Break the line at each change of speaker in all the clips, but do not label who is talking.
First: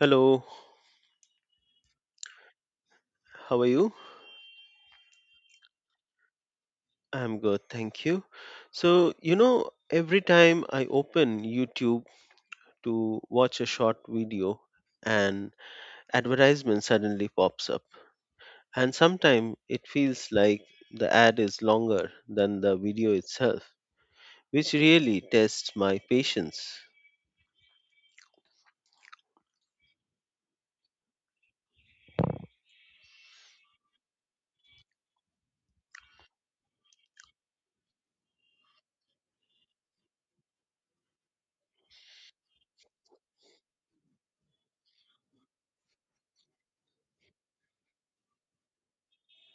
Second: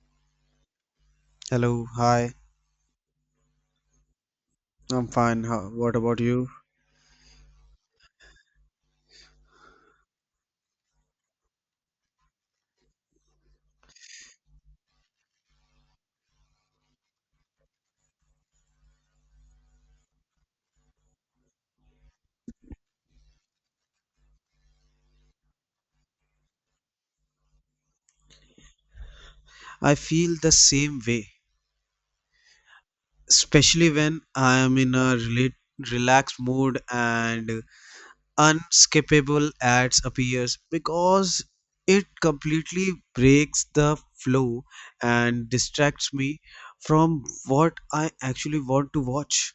Hello,
Hello, hi.
how are you?
I'm fine. What about you?
I'm good, thank you. Every time I open YouTube to watch a short video, an advertisement suddenly pops up. And sometimes it feels like the ad is longer than the video itself, which really tests my patience.
I feel the same way, especially when I am in a relaxed mood and unskippable ads appears because it completely breaks the flow and distracts me from what I actually want to watch.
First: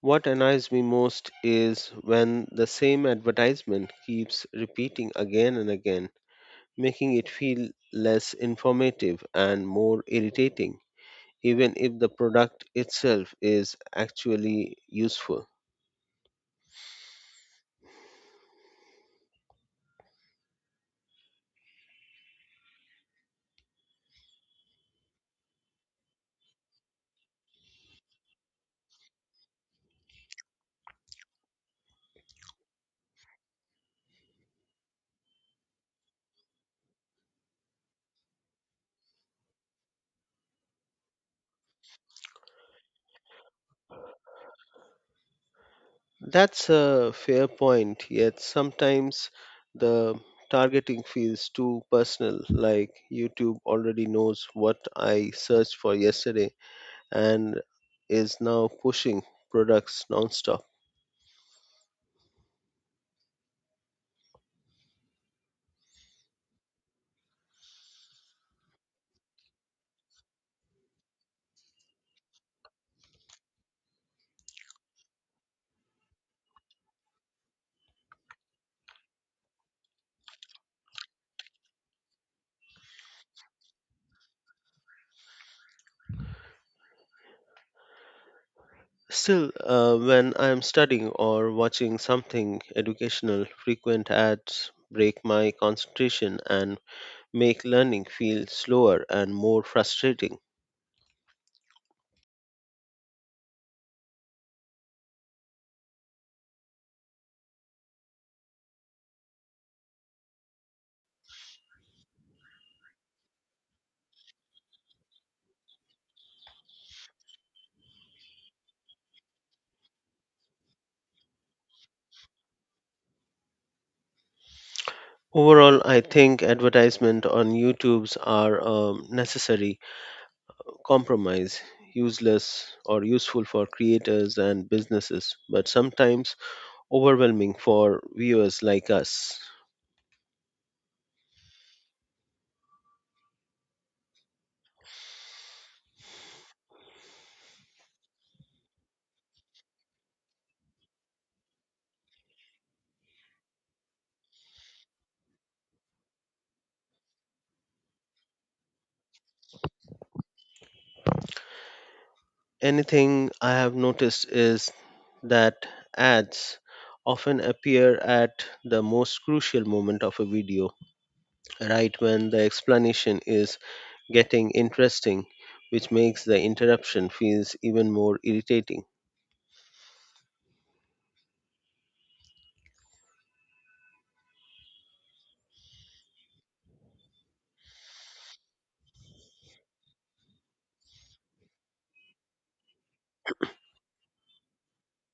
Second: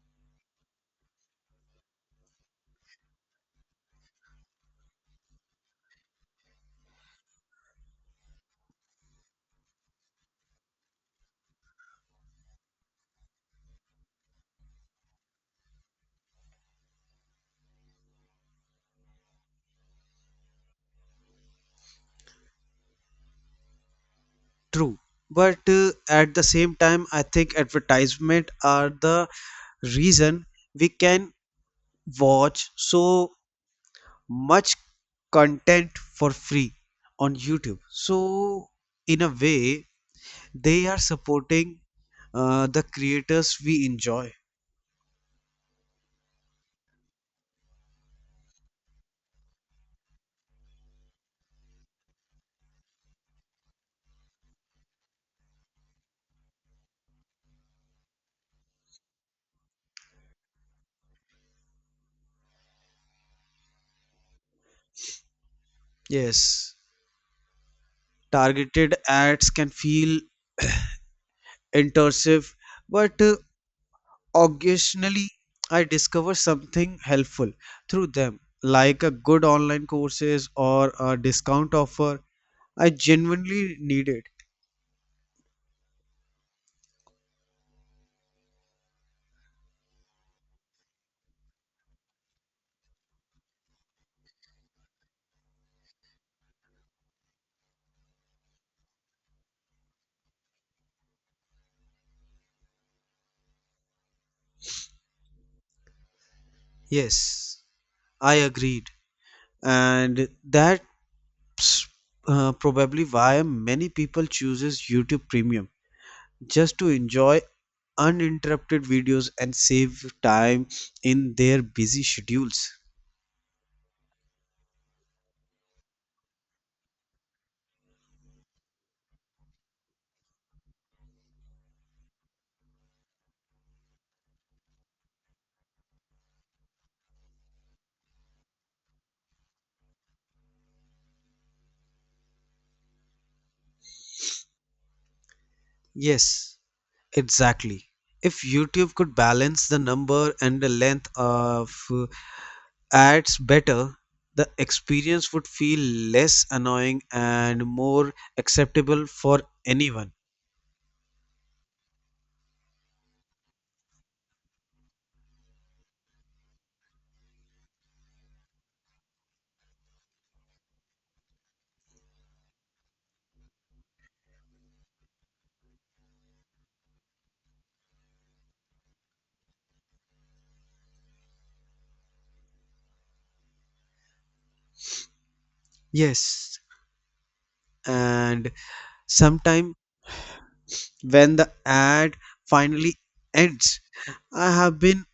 What annoys me most is when the same advertisement keeps repeating again and again, making it feel less informative and more irritating, even if the product itself is actually useful.
True. But at the same time, I think advertisement are the reason we can watch so much content for free on YouTube. So, in a way, they are supporting the creators we enjoy.
That's a fair point, yet sometimes the targeting feels too personal, like YouTube already knows what I searched for yesterday and is now pushing products nonstop.
Yes, targeted ads can feel intrusive, but occasionally I discover something helpful through them, like a good online courses or a discount offer I genuinely needed.
Still, when I am studying or watching something educational, frequent ads break my concentration and make learning feel slower and more frustrating.
Yes, I agreed, and that's probably why many people chooses YouTube Premium just to enjoy uninterrupted videos and save time in their busy schedules.
Overall, I think advertisement on YouTube's are a necessary compromise, useless or useful for creators and businesses, but sometimes overwhelming for viewers like us.
Yes, exactly. If YouTube could balance the number and the length of ads better, the experience would feel less annoying and more acceptable for anyone.
Anything I have noticed is that ads often appear at the most crucial moment of a video, right when the explanation is getting interesting, which makes the interruption feels even more irritating.
Yes, and sometimes when the ad finally ends, I have been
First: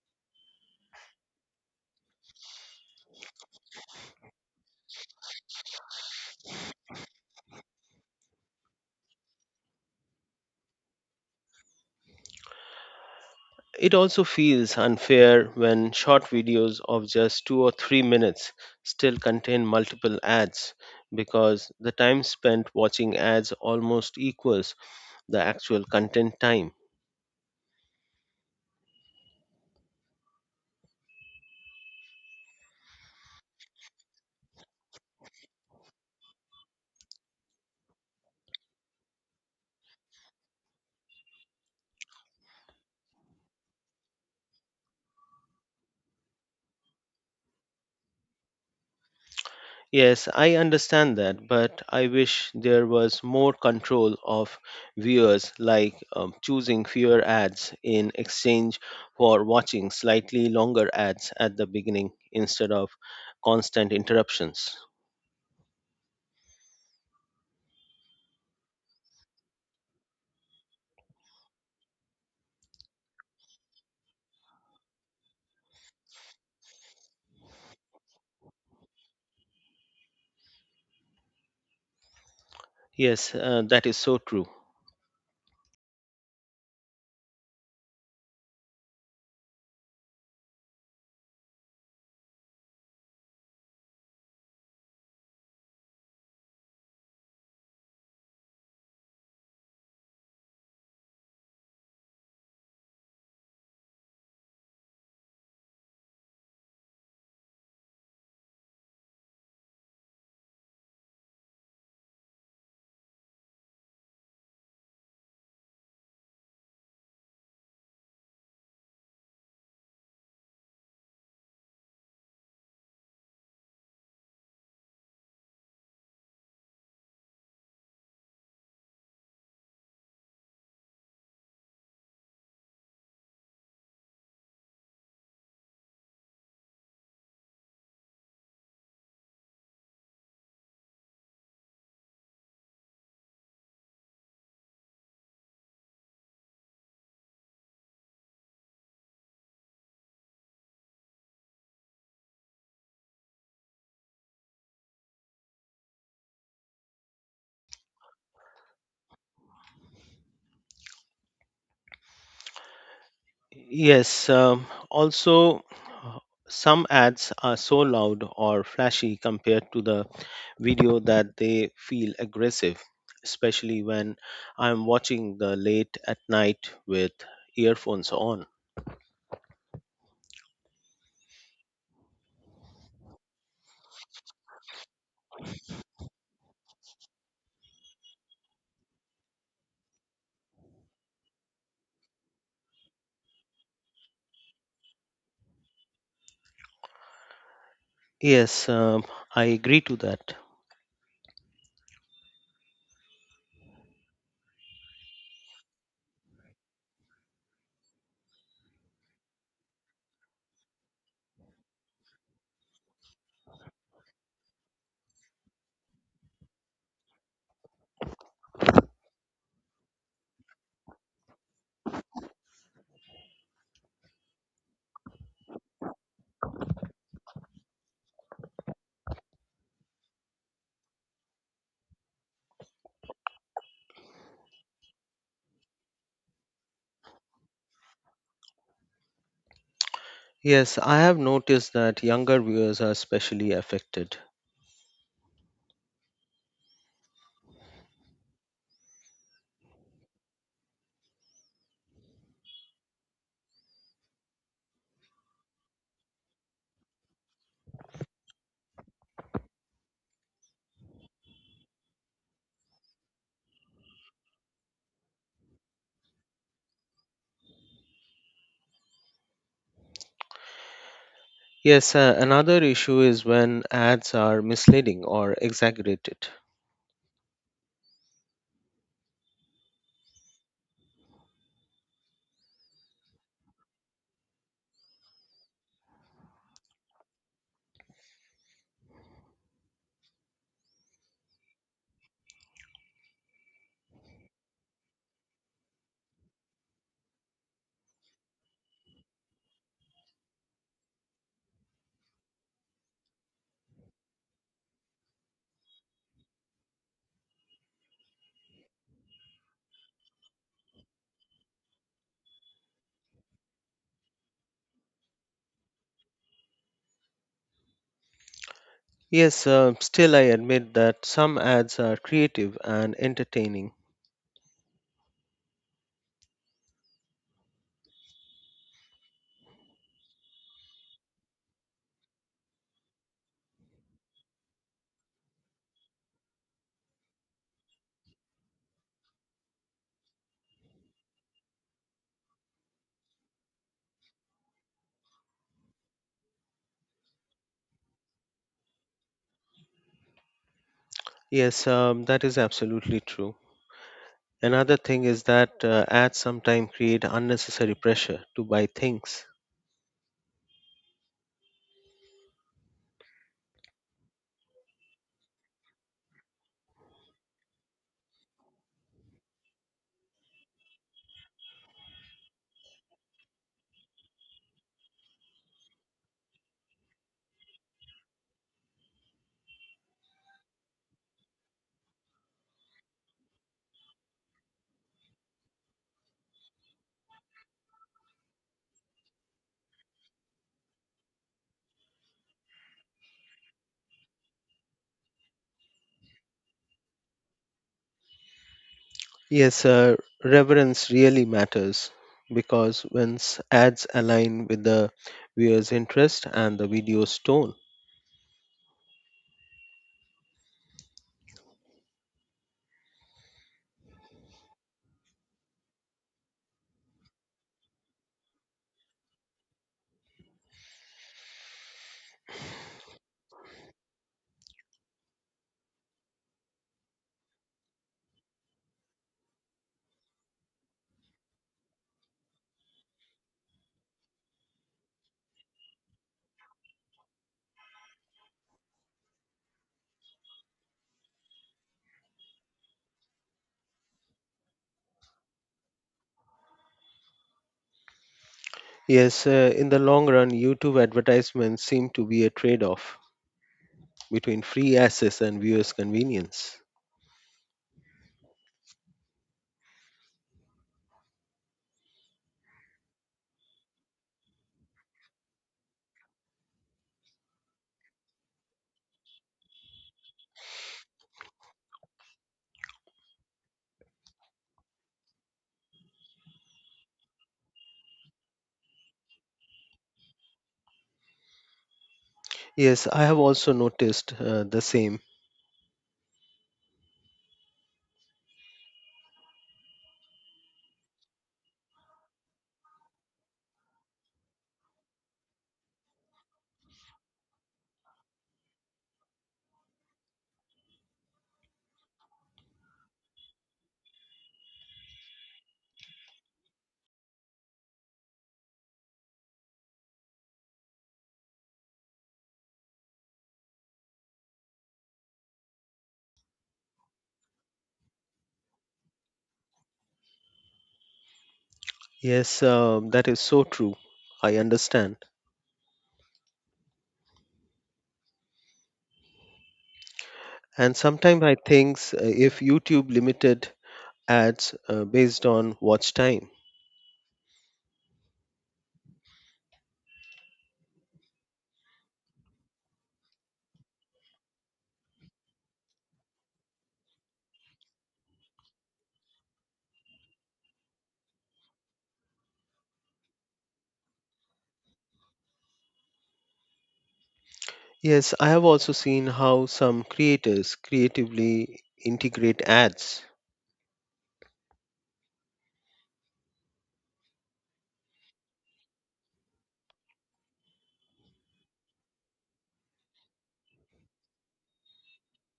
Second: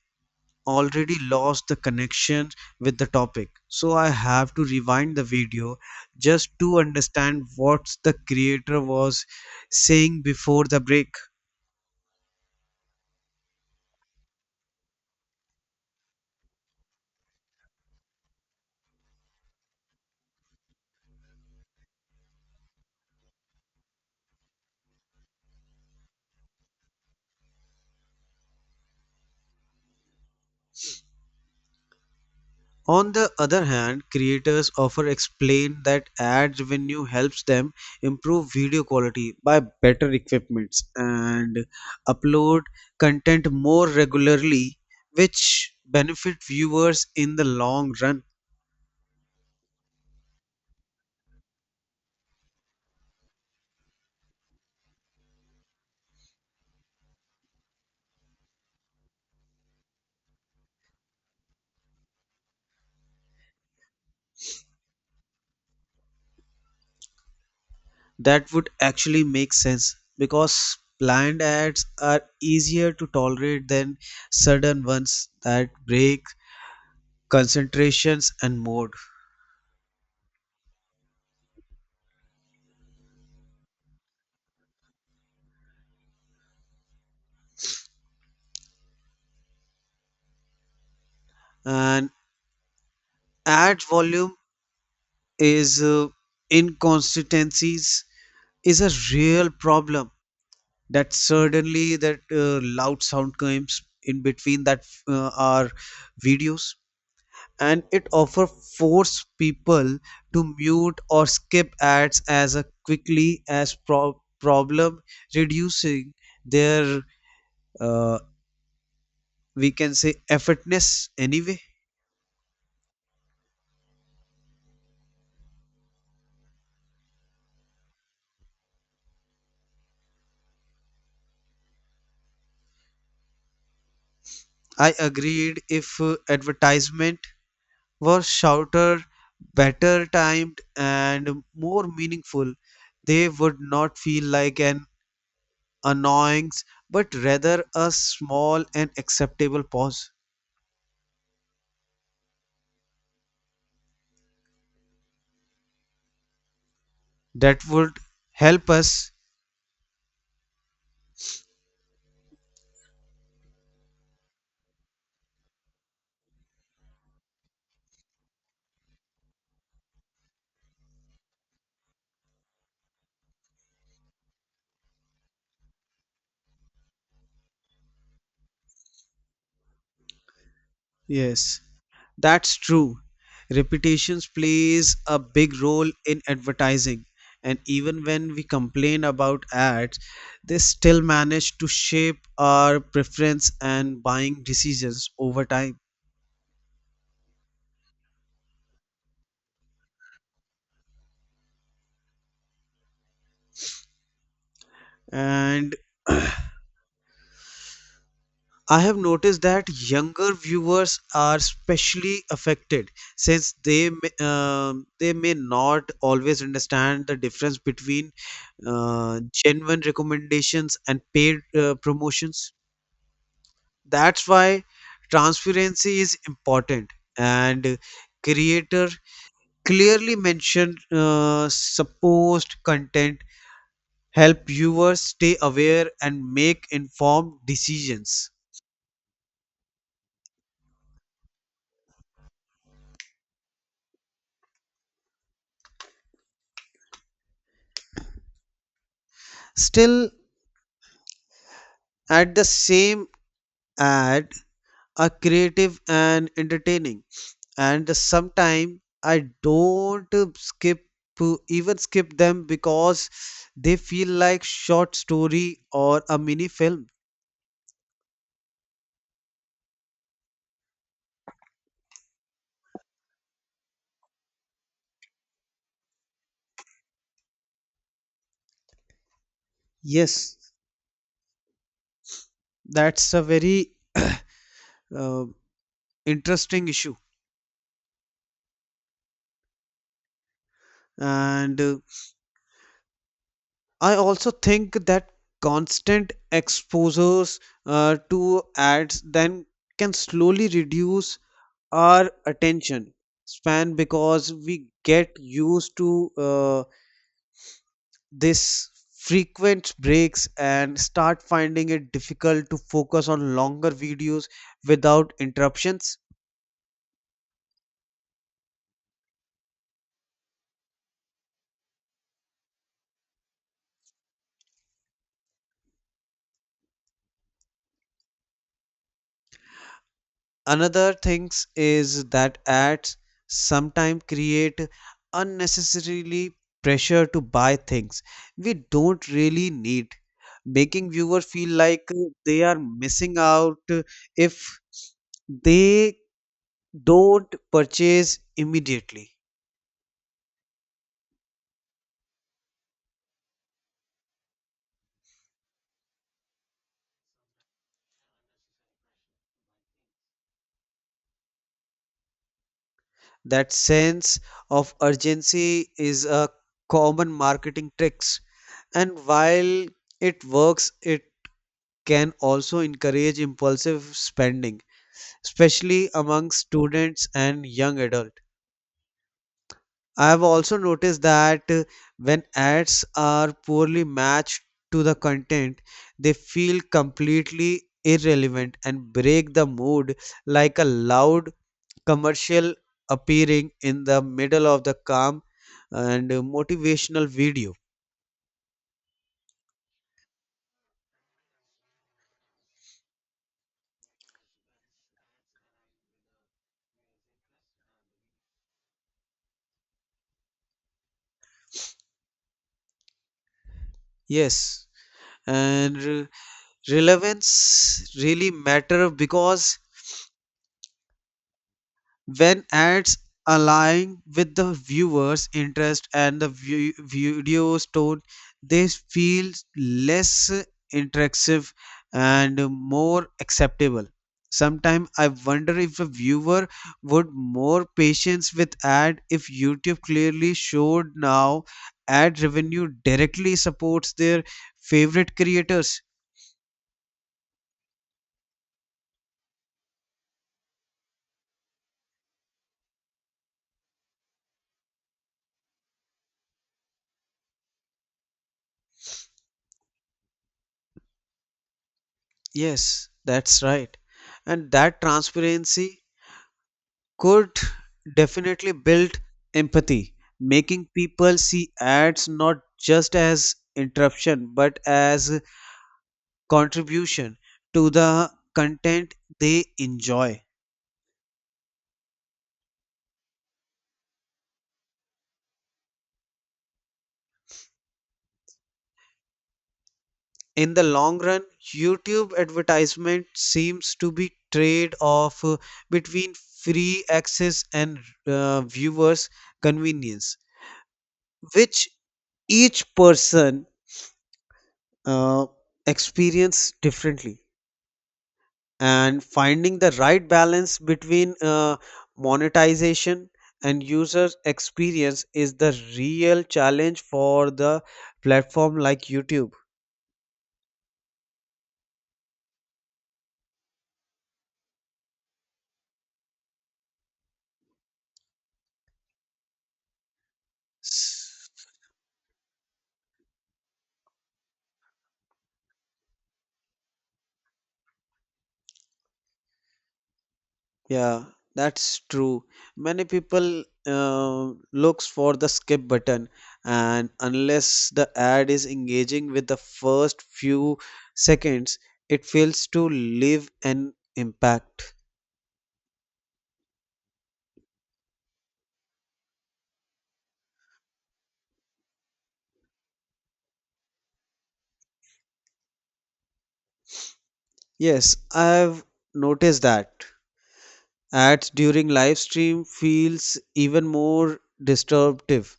already lost the connection with the topic. So I have to rewind the video just to understand what the creator was saying before the break.
It also feels unfair when short videos of just 2 or 3 minutes still contain multiple ads because the time spent watching ads almost equals the actual content time.
On the other hand, creators often explain that ads revenue helps them improve video quality by better equipments and upload content more regularly, which benefit viewers in the long run.
Yes, I understand that, but I wish there was more control of viewers, like choosing fewer ads in exchange for watching slightly longer ads at the beginning instead of constant interruptions.
That would actually make sense because planned ads are easier to tolerate than sudden ones that break concentrations and mode.
Yes, that is so true.
And ad volume is inconsistencies is a real problem that suddenly that loud sound comes in between that our videos, and it often force people to mute or skip ads as a quickly as problem reducing their uh, we can say effortness anyway. I agreed if advertisement were shorter, better timed, and more meaningful. They would not feel like an annoyance, but rather a small and acceptable pause that would help us.
Yes, also, uh, some ads are so loud or flashy compared to the video that they feel aggressive, especially when I'm watching the late at night with earphones on.
Yes, that's true. Repetitions plays a big role in advertising. And even when we complain about ads, they still manage to shape our preference and buying decisions over time.
Yes, I agree to that.
And I have noticed that younger viewers are especially affected since they may not always understand the difference between genuine recommendations and paid promotions. That's why transparency is important, and creator clearly mention supposed content help viewers stay aware and make informed decisions.
Yes, I have noticed that younger viewers are especially affected.
Still, at the same and are creative and entertaining, and sometimes I don't skip them because they feel like short story or a mini film.
Yes, another issue is when ads are misleading or exaggerated.
Yes, that's a very uh, interesting issue, and I also think that constant exposures to ads then can slowly reduce our attention span because we get used to this frequent breaks and start finding it difficult to focus on longer videos without interruptions.
Yes, still I admit that some ads are creative and entertaining.
Another things is that ads sometimes create unnecessarily pressure to buy things we don't really need, making viewers feel like they are missing out if they don't purchase immediately.
Yes, that is absolutely true. Another thing is that ads sometimes create unnecessary pressure to buy things.
That sense of urgency is a common marketing tricks, and while it works, it can also encourage impulsive spending, especially among students and young adults. I have also noticed that when ads are poorly matched to the content, they feel completely irrelevant and break the mood, like a loud commercial appearing in the middle of the calm and motivational video.
Yes, reverence really matters because once ads align with the viewer's interest and the video's tone.
Yes, and relevance really matter because when ads align with the viewer's interest and the video's tone, they feel less interactive and more acceptable. Sometimes I wonder if a viewer would more patience with ad if YouTube clearly showed now ad revenue directly supports their favorite creators.
Yes, in the long run, YouTube advertisements seem to be a trade off between free access and viewers' convenience.
Yes, that's right, and that transparency could definitely build empathy, making people see ads not just as interruption but as contribution to the content they enjoy.
Yes, I have also noticed the same.
In the long run, YouTube advertisement seems to be trade off between free access and viewers convenience, which each person uh, experience differently. And finding the right balance between monetization and user experience is the real challenge for the platform like YouTube.
Yes, that is so true. I understand. And sometimes
S-
I think if YouTube limited ads based on watch time.
Yeah, that's true. Many people looks for the skip button, and unless the ad is engaging with the first few seconds, it fails to leave an impact.
Yes, I have also seen how some creators creatively integrate ads.
Yes, I've noticed that. Ads during live stream feels even more disruptive,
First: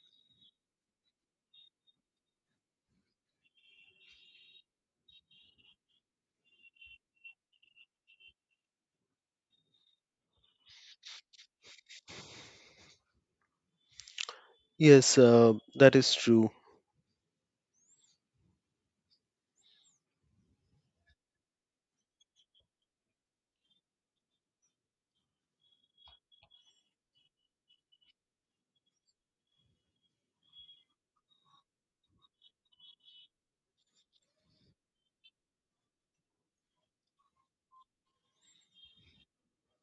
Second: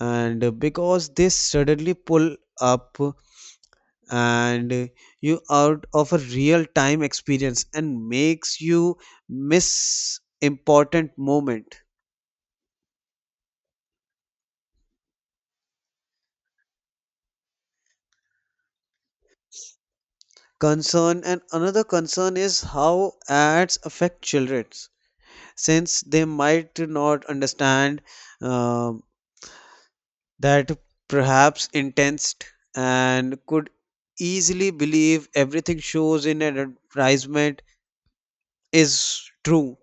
and because they suddenly pull up and you out of a real time experience and makes you miss important moment.
Yes, that is true.
Concern and Another concern is how ads affect children since they might not understand uh, that perhaps intense and could easily believe everything shows in an advertisement is true.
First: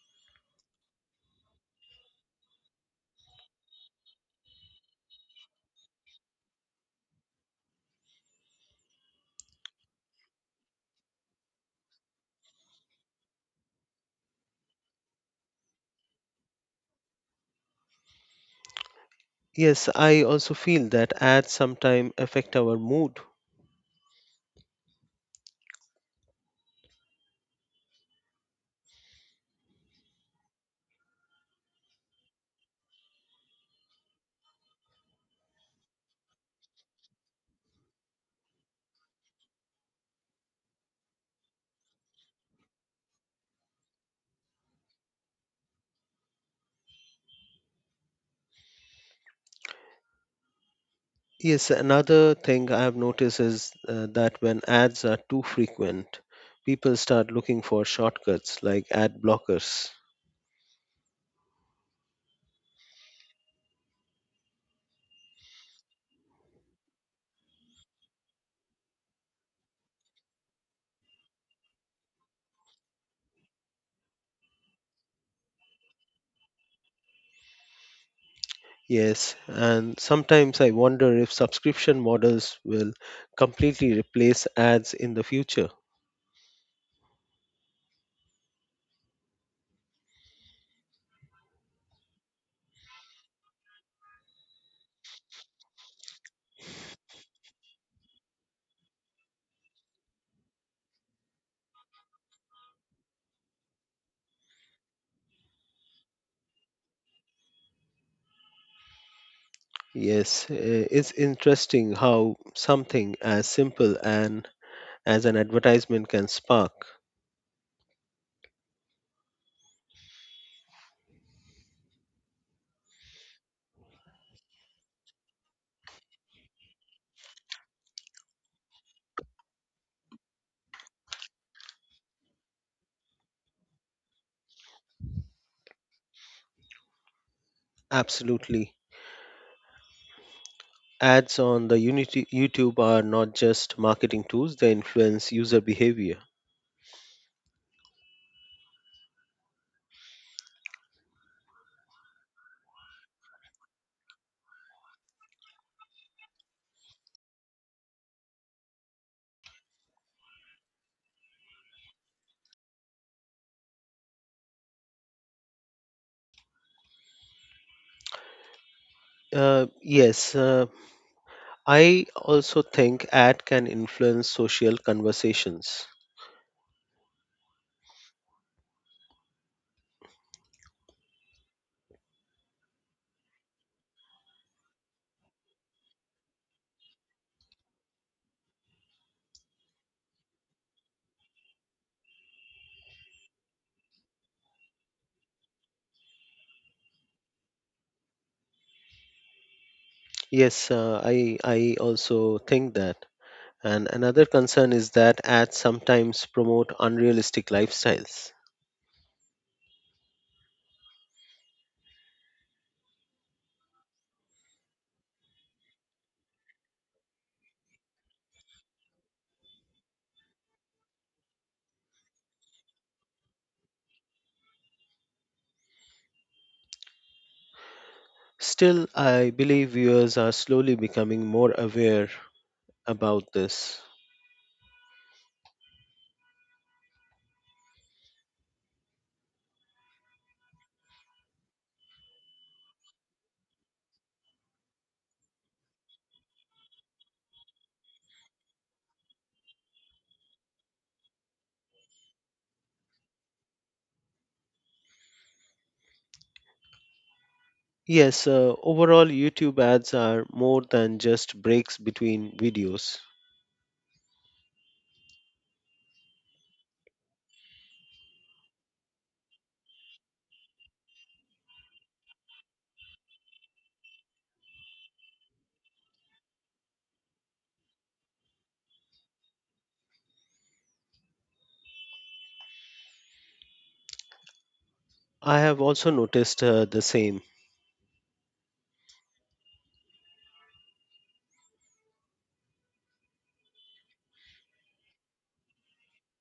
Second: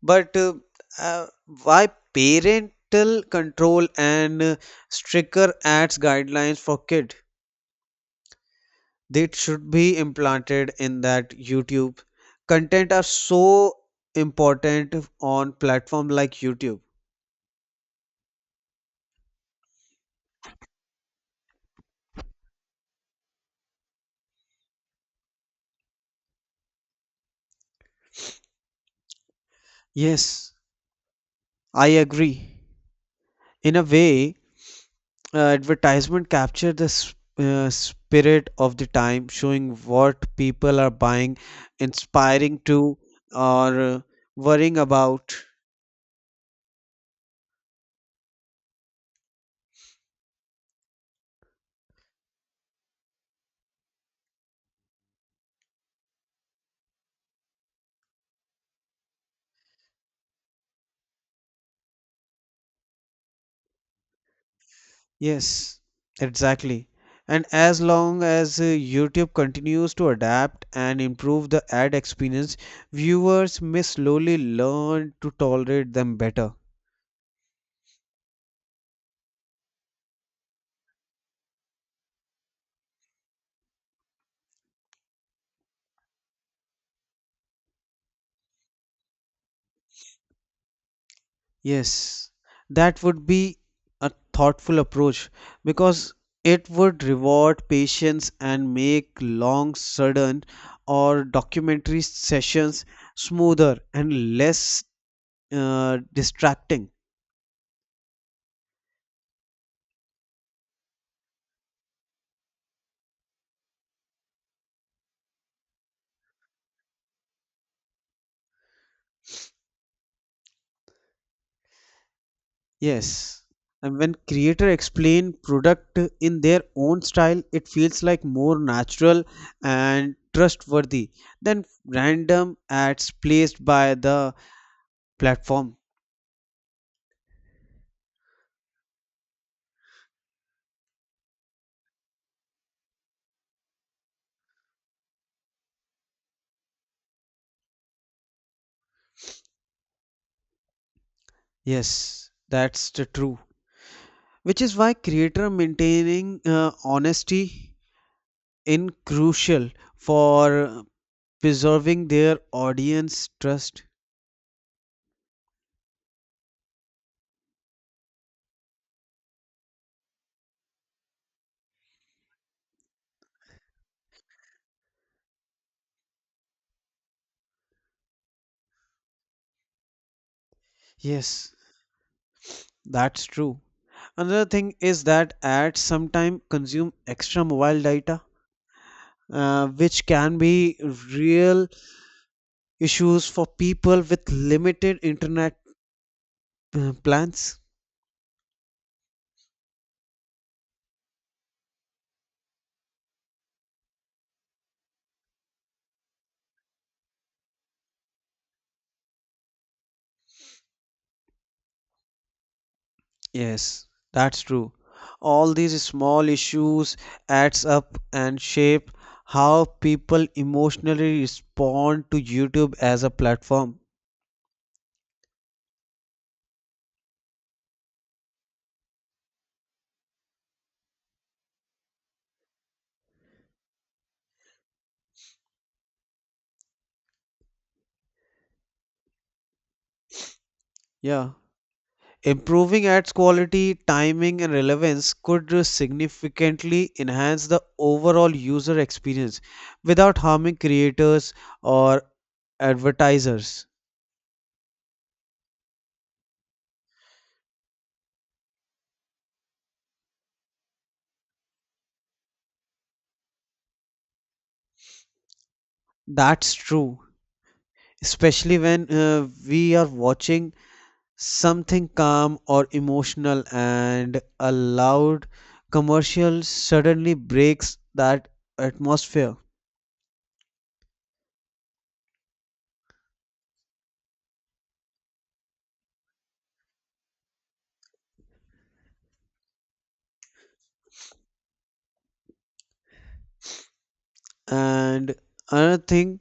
But uh, why parental control and stricter ads guidelines for kid? They should be implanted in that YouTube. Content are so important on platform like YouTube.
Yes, I also feel that ads sometimes affect our mood.
Yes, I agree. In a way, advertisement capture the spirit of the time, showing what people are buying, inspiring to, or worrying about.
Yes, another thing I have noticed is that when ads are too frequent, people start looking for shortcuts like ad blockers.
Yes, exactly. And as long as YouTube continues to adapt and improve the ad experience, viewers may slowly learn to tolerate them better.
Yes, and sometimes I wonder if subscription models will completely replace ads in the future.
Yes, that would be a thoughtful approach because it would reward patience and make long, sudden, or documentary sessions smoother and less distracting.
Yes, it's interesting how something as simple and as an advertisement can spark.
Yes, and when creator explain product in their own style, it feels like more natural and trustworthy than random ads placed by the platform.
Absolutely. Ads on the Unity YouTube are not just marketing tools, they influence user behavior.
Yes, that's the true, which is why creator maintaining honesty in crucial for preserving their audience trust.
Yes, I also think ad can influence social conversations.
Yes, that's true. Another thing is that ads sometimes consume extra mobile data, which can be real issues for people with limited internet plans.
Yes, I also think that. And another concern is that ads sometimes promote unrealistic lifestyles.
Yes, that's true. All these small issues adds up and shape how people emotionally respond to YouTube as a platform.
Still, I believe viewers are slowly becoming more aware about this.
Yeah. Improving ads quality, timing, and relevance could significantly enhance the overall user experience without harming creators or advertisers.
Yes, overall, YouTube ads are more than just breaks between videos.
That's true, especially when we are watching something calm or emotional and a loud commercial suddenly breaks that atmosphere.
I have also noticed the same.
And another thing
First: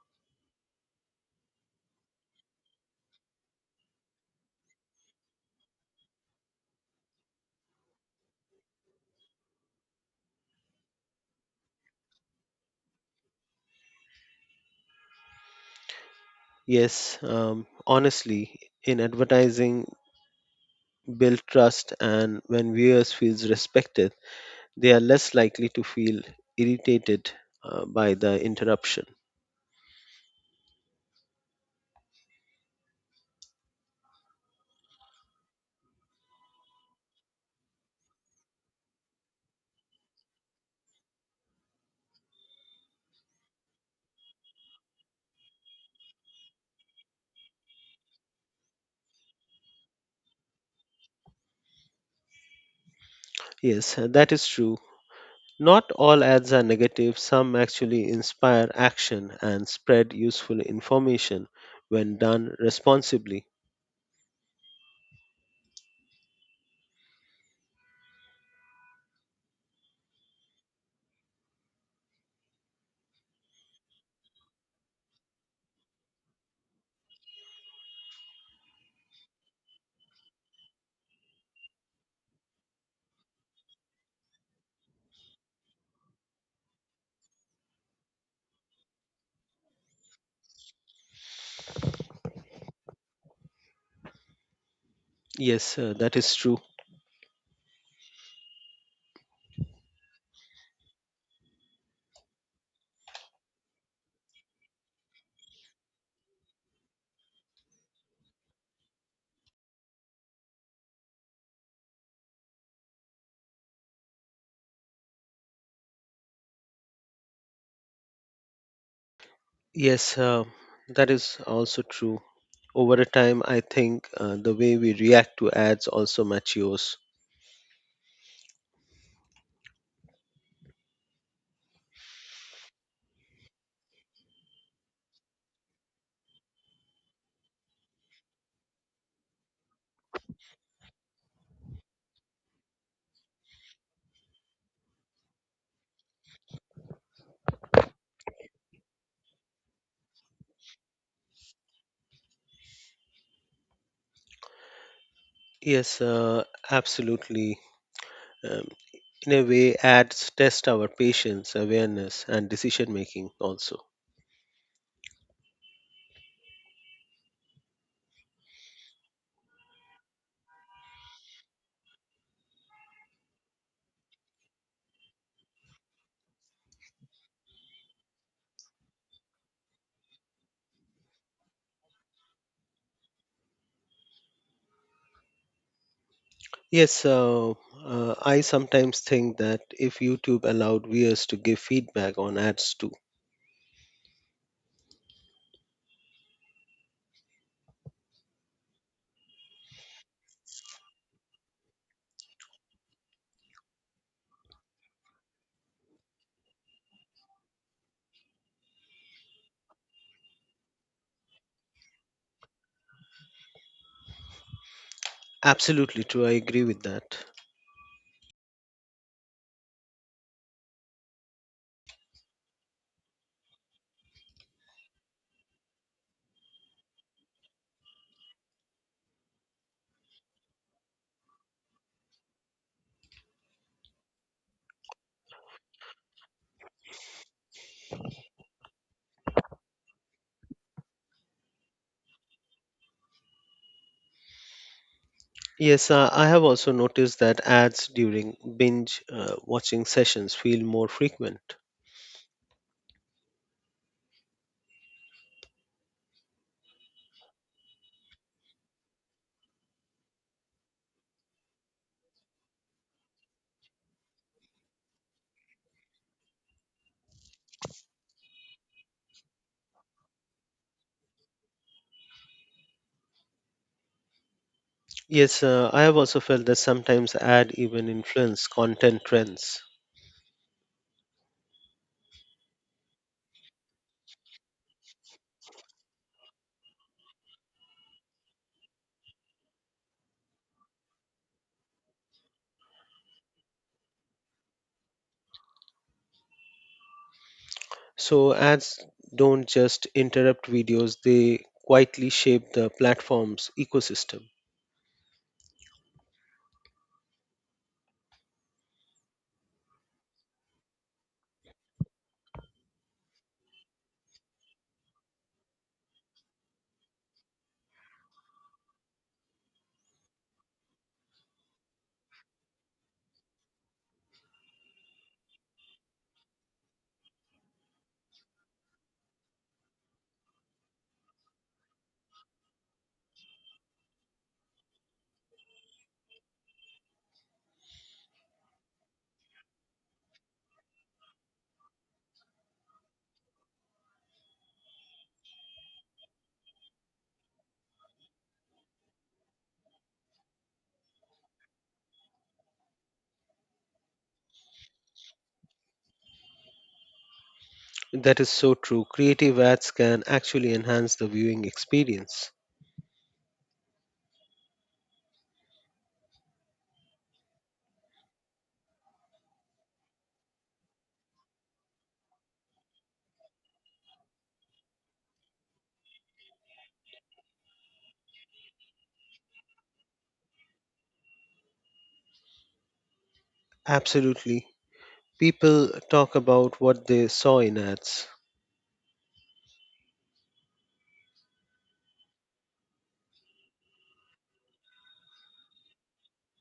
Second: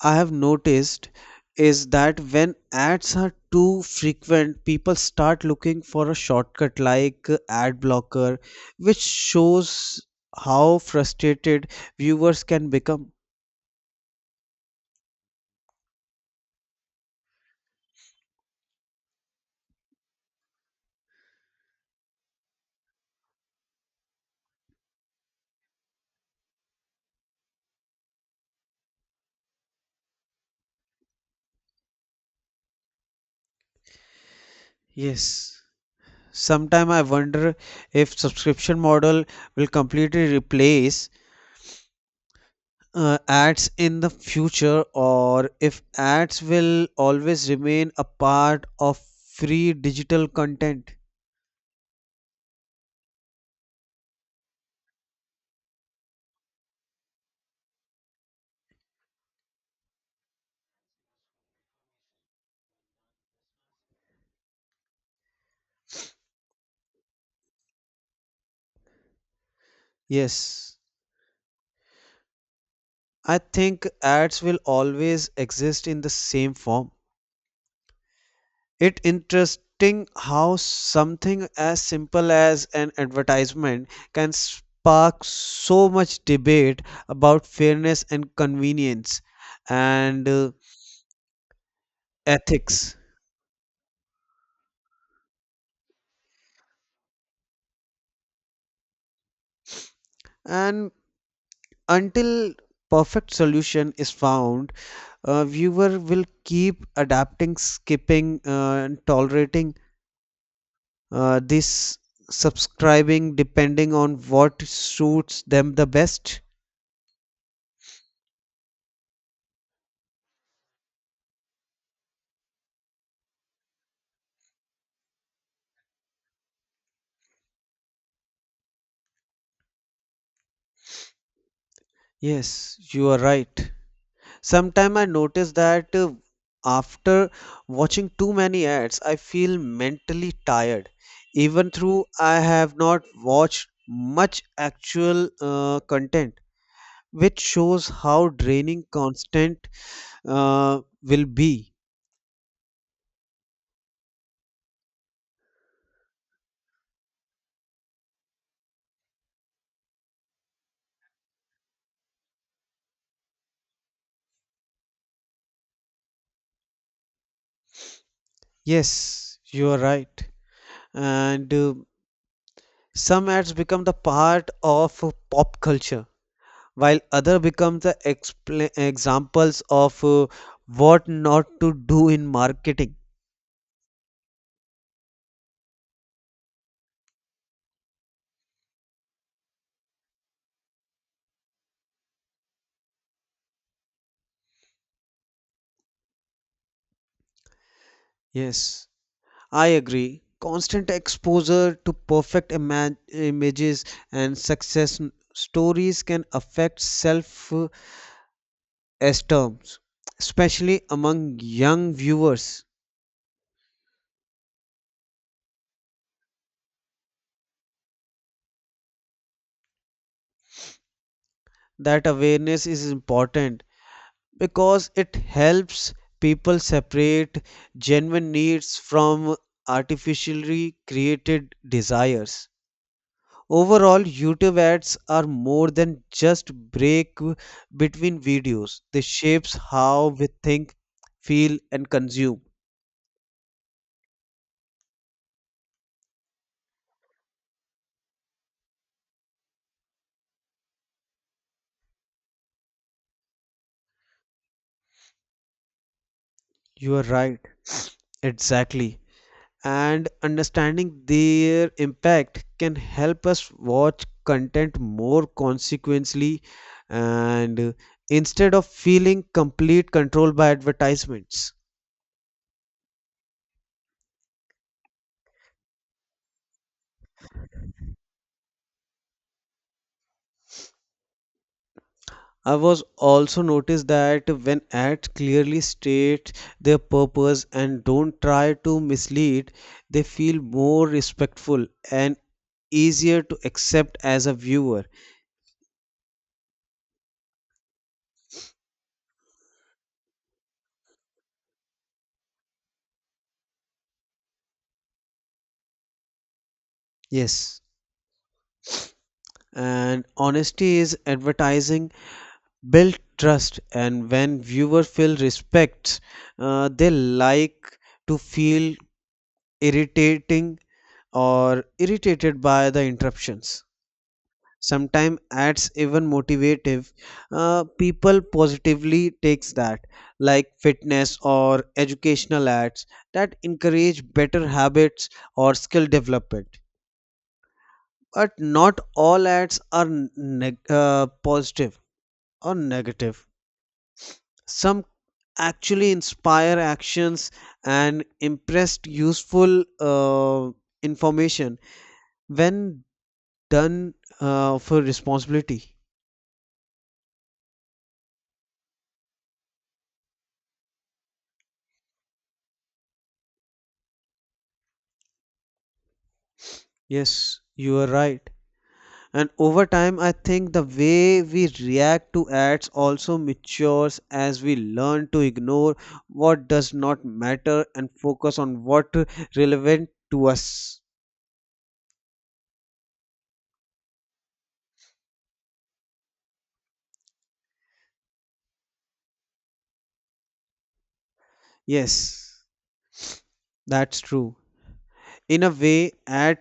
I have noticed is that when ads are too frequent, people start looking for a shortcut like ad blocker, which shows how frustrated viewers can become.
Yes, honestly, in advertising, build trust, and when viewers feels respected, they are less likely to feel irritated by the interruption.
Yes, sometime I wonder if subscription model will completely replace ads in the future, or if ads will always remain a part of free digital content.
Yes, that is true. Not all ads are negative, some actually inspire action and spread useful information when done responsibly.
Yes, I think ads will always exist in the same form. It interesting how something as simple as an advertisement can spark so much debate about fairness and convenience and ethics.
Yes, that is true.
And until perfect solution is found, a viewer will keep adapting, skipping, and tolerating this subscribing depending on what suits them the best.
Yes, that is also true. Over a time, I think the way we react to ads also matures.
Yes, you are right. Sometime I notice that after watching too many ads, I feel mentally tired, even though I have not watched much actual content, which shows how draining constant will be.
Yes, absolutely. Um, in a way, ads test our patience, awareness, and decision making also.
Yes, you are right. And some ads become the part of pop culture, while other become the expla examples of what not to do in marketing.
Yes, I sometimes think that if YouTube allowed viewers to give feedback on ads too.
Yes, I agree. Constant exposure to perfect images and success stories can affect self-esteem, especially among young viewers.
Absolutely true, I agree with that.
That awareness is important because it helps people separate genuine needs from artificially created desires. Overall, YouTube ads are more than just break between videos. They shapes how we think, feel and consume.
Yes, I have also noticed that ads during binge watching sessions feel more frequent.
You are right. Exactly. And understanding their impact can help us watch content more consequently and instead of feeling complete control by advertisements.
Yes, I have also felt that sometimes ad even influence content trends.
I was also noticed that when ads clearly state their purpose and don't try to mislead, they feel more respectful and easier to accept as a viewer.
So ads don't just interrupt videos, they quietly shape the platform's ecosystem.
Yes, and honesty is advertising, build trust, and when viewers feel respect, they like to feel irritating or irritated by the interruptions. Sometimes ads even motivative people positively takes that, like fitness or educational ads that encourage better habits or skill development. But not all ads are positive or negative. Some actually inspire actions and impressed useful information when done for responsibility.
That is so true. Creative ads can actually enhance the viewing experience.
Yes, you are right. And over time I think the way we react to ads also matures as we learn to ignore what does not matter and focus on what relevant to us.
Absolutely. People talk about what they saw in ads.
Yes, that's true. In a way, ad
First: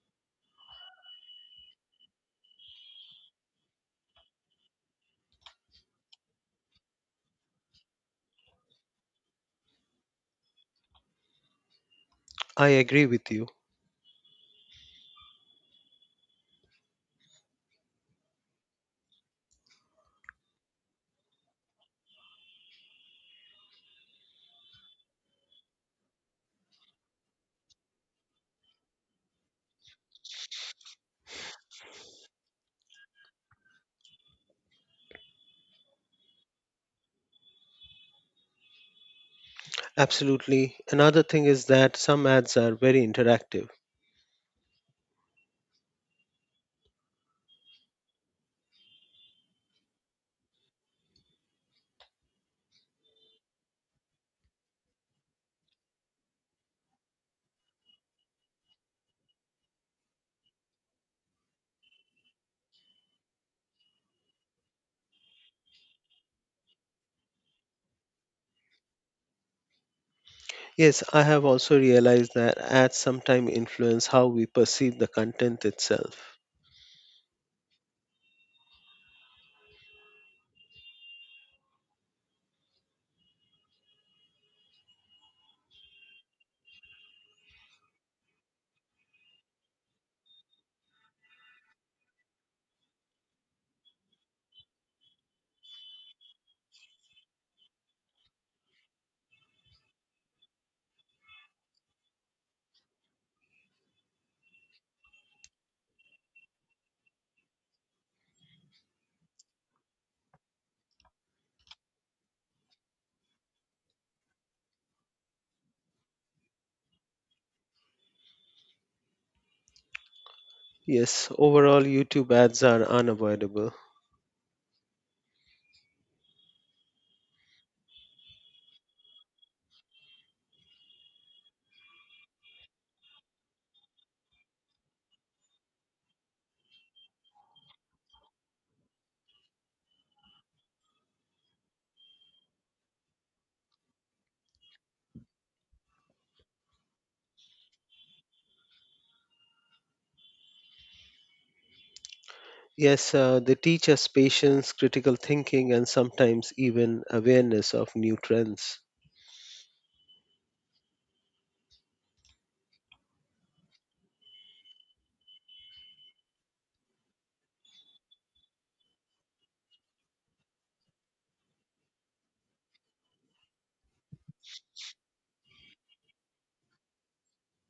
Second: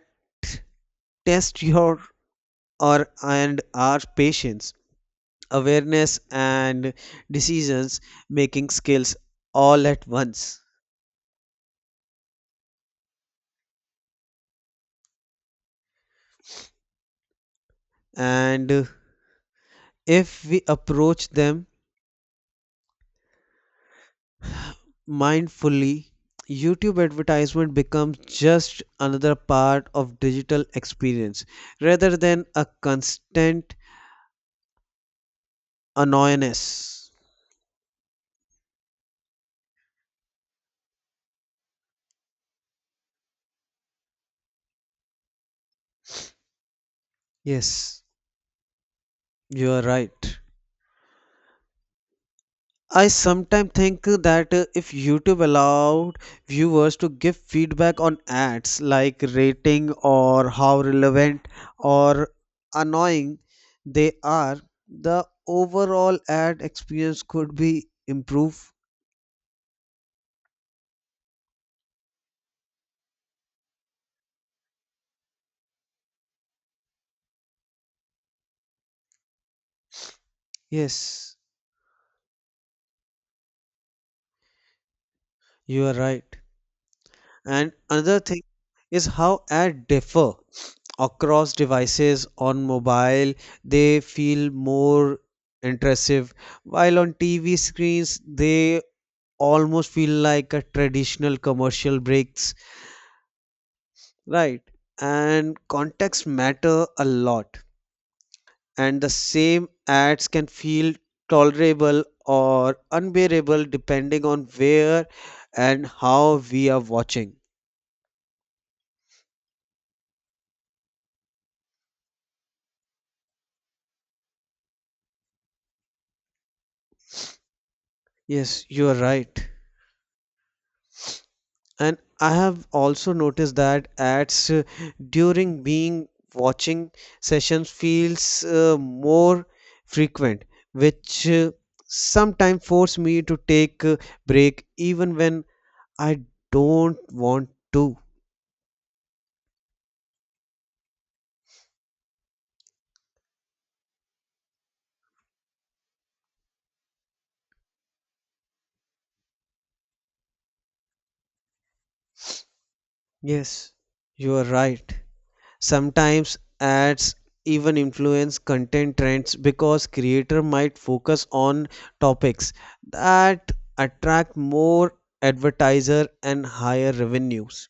test your or and our patience, awareness, and decisions making skills all at once.
I agree with you.
And if we approach them mindfully, YouTube advertisement becomes just another part of digital experience rather than a constant annoyance.
Absolutely. Another thing is that some ads are very interactive.
Yes, you are right. I sometimes think that if YouTube allowed viewers to give feedback on ads, like rating or how relevant or annoying they are, the overall ad experience could be improved.
Yes, I have also realized that ads sometimes influence how we perceive the content itself.
Yes, you are right. And another thing is how ads differ across devices. On mobile, they feel more intrusive, while on TV screens, they almost feel like a traditional commercial breaks. Right, and context matter a lot, and the same ads can feel tolerable or unbearable depending on where and how we are watching.
Yes, overall, YouTube ads are unavoidable.
Yes, you are right. And I have also noticed that ads during being watching sessions feels uh, more frequent, which sometimes force me to take a break even when I don't want to.
Yes, they teach us patience, critical thinking, and sometimes even awareness of new trends.
Yes, you are right. Sometimes ads even influence content trends because creator might focus on topics that attract more advertiser and higher revenues.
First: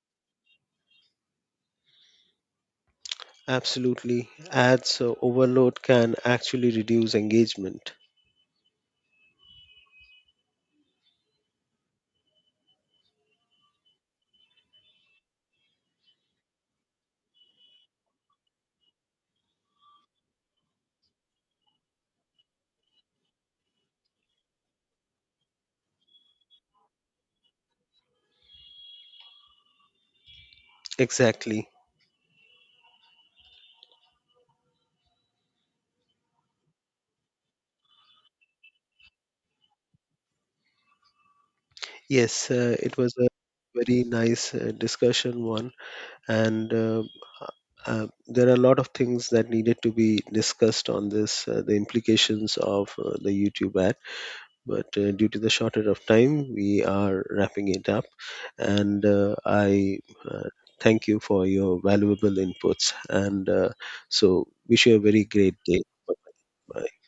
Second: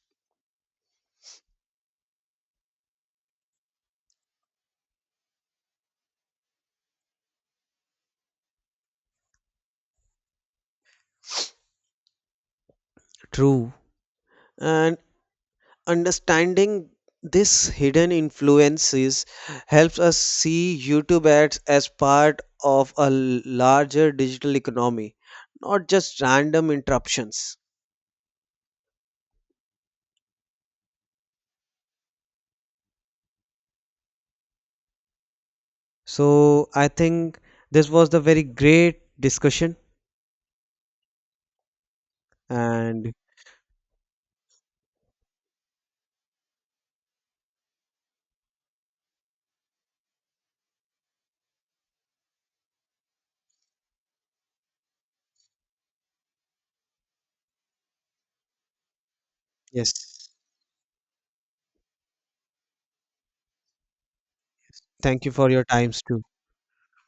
Absolutely. Ads overload can actually reduce engagement.
True. And understanding this hidden influences helps us see YouTube ads as part of a larger digital economy, not just random interruptions.
Exactly.
So I think this was the very great discussion.
Yes, it
And
was a very nice discussion one, and there are a lot of things that needed to be discussed on this, the implications of the YouTube ad. But due to the shortage of time, we are wrapping it up, and I
yes,
uh, thank you for your valuable inputs. And so, wish you a very
thank you for
great
your
day.
times too.
Bye.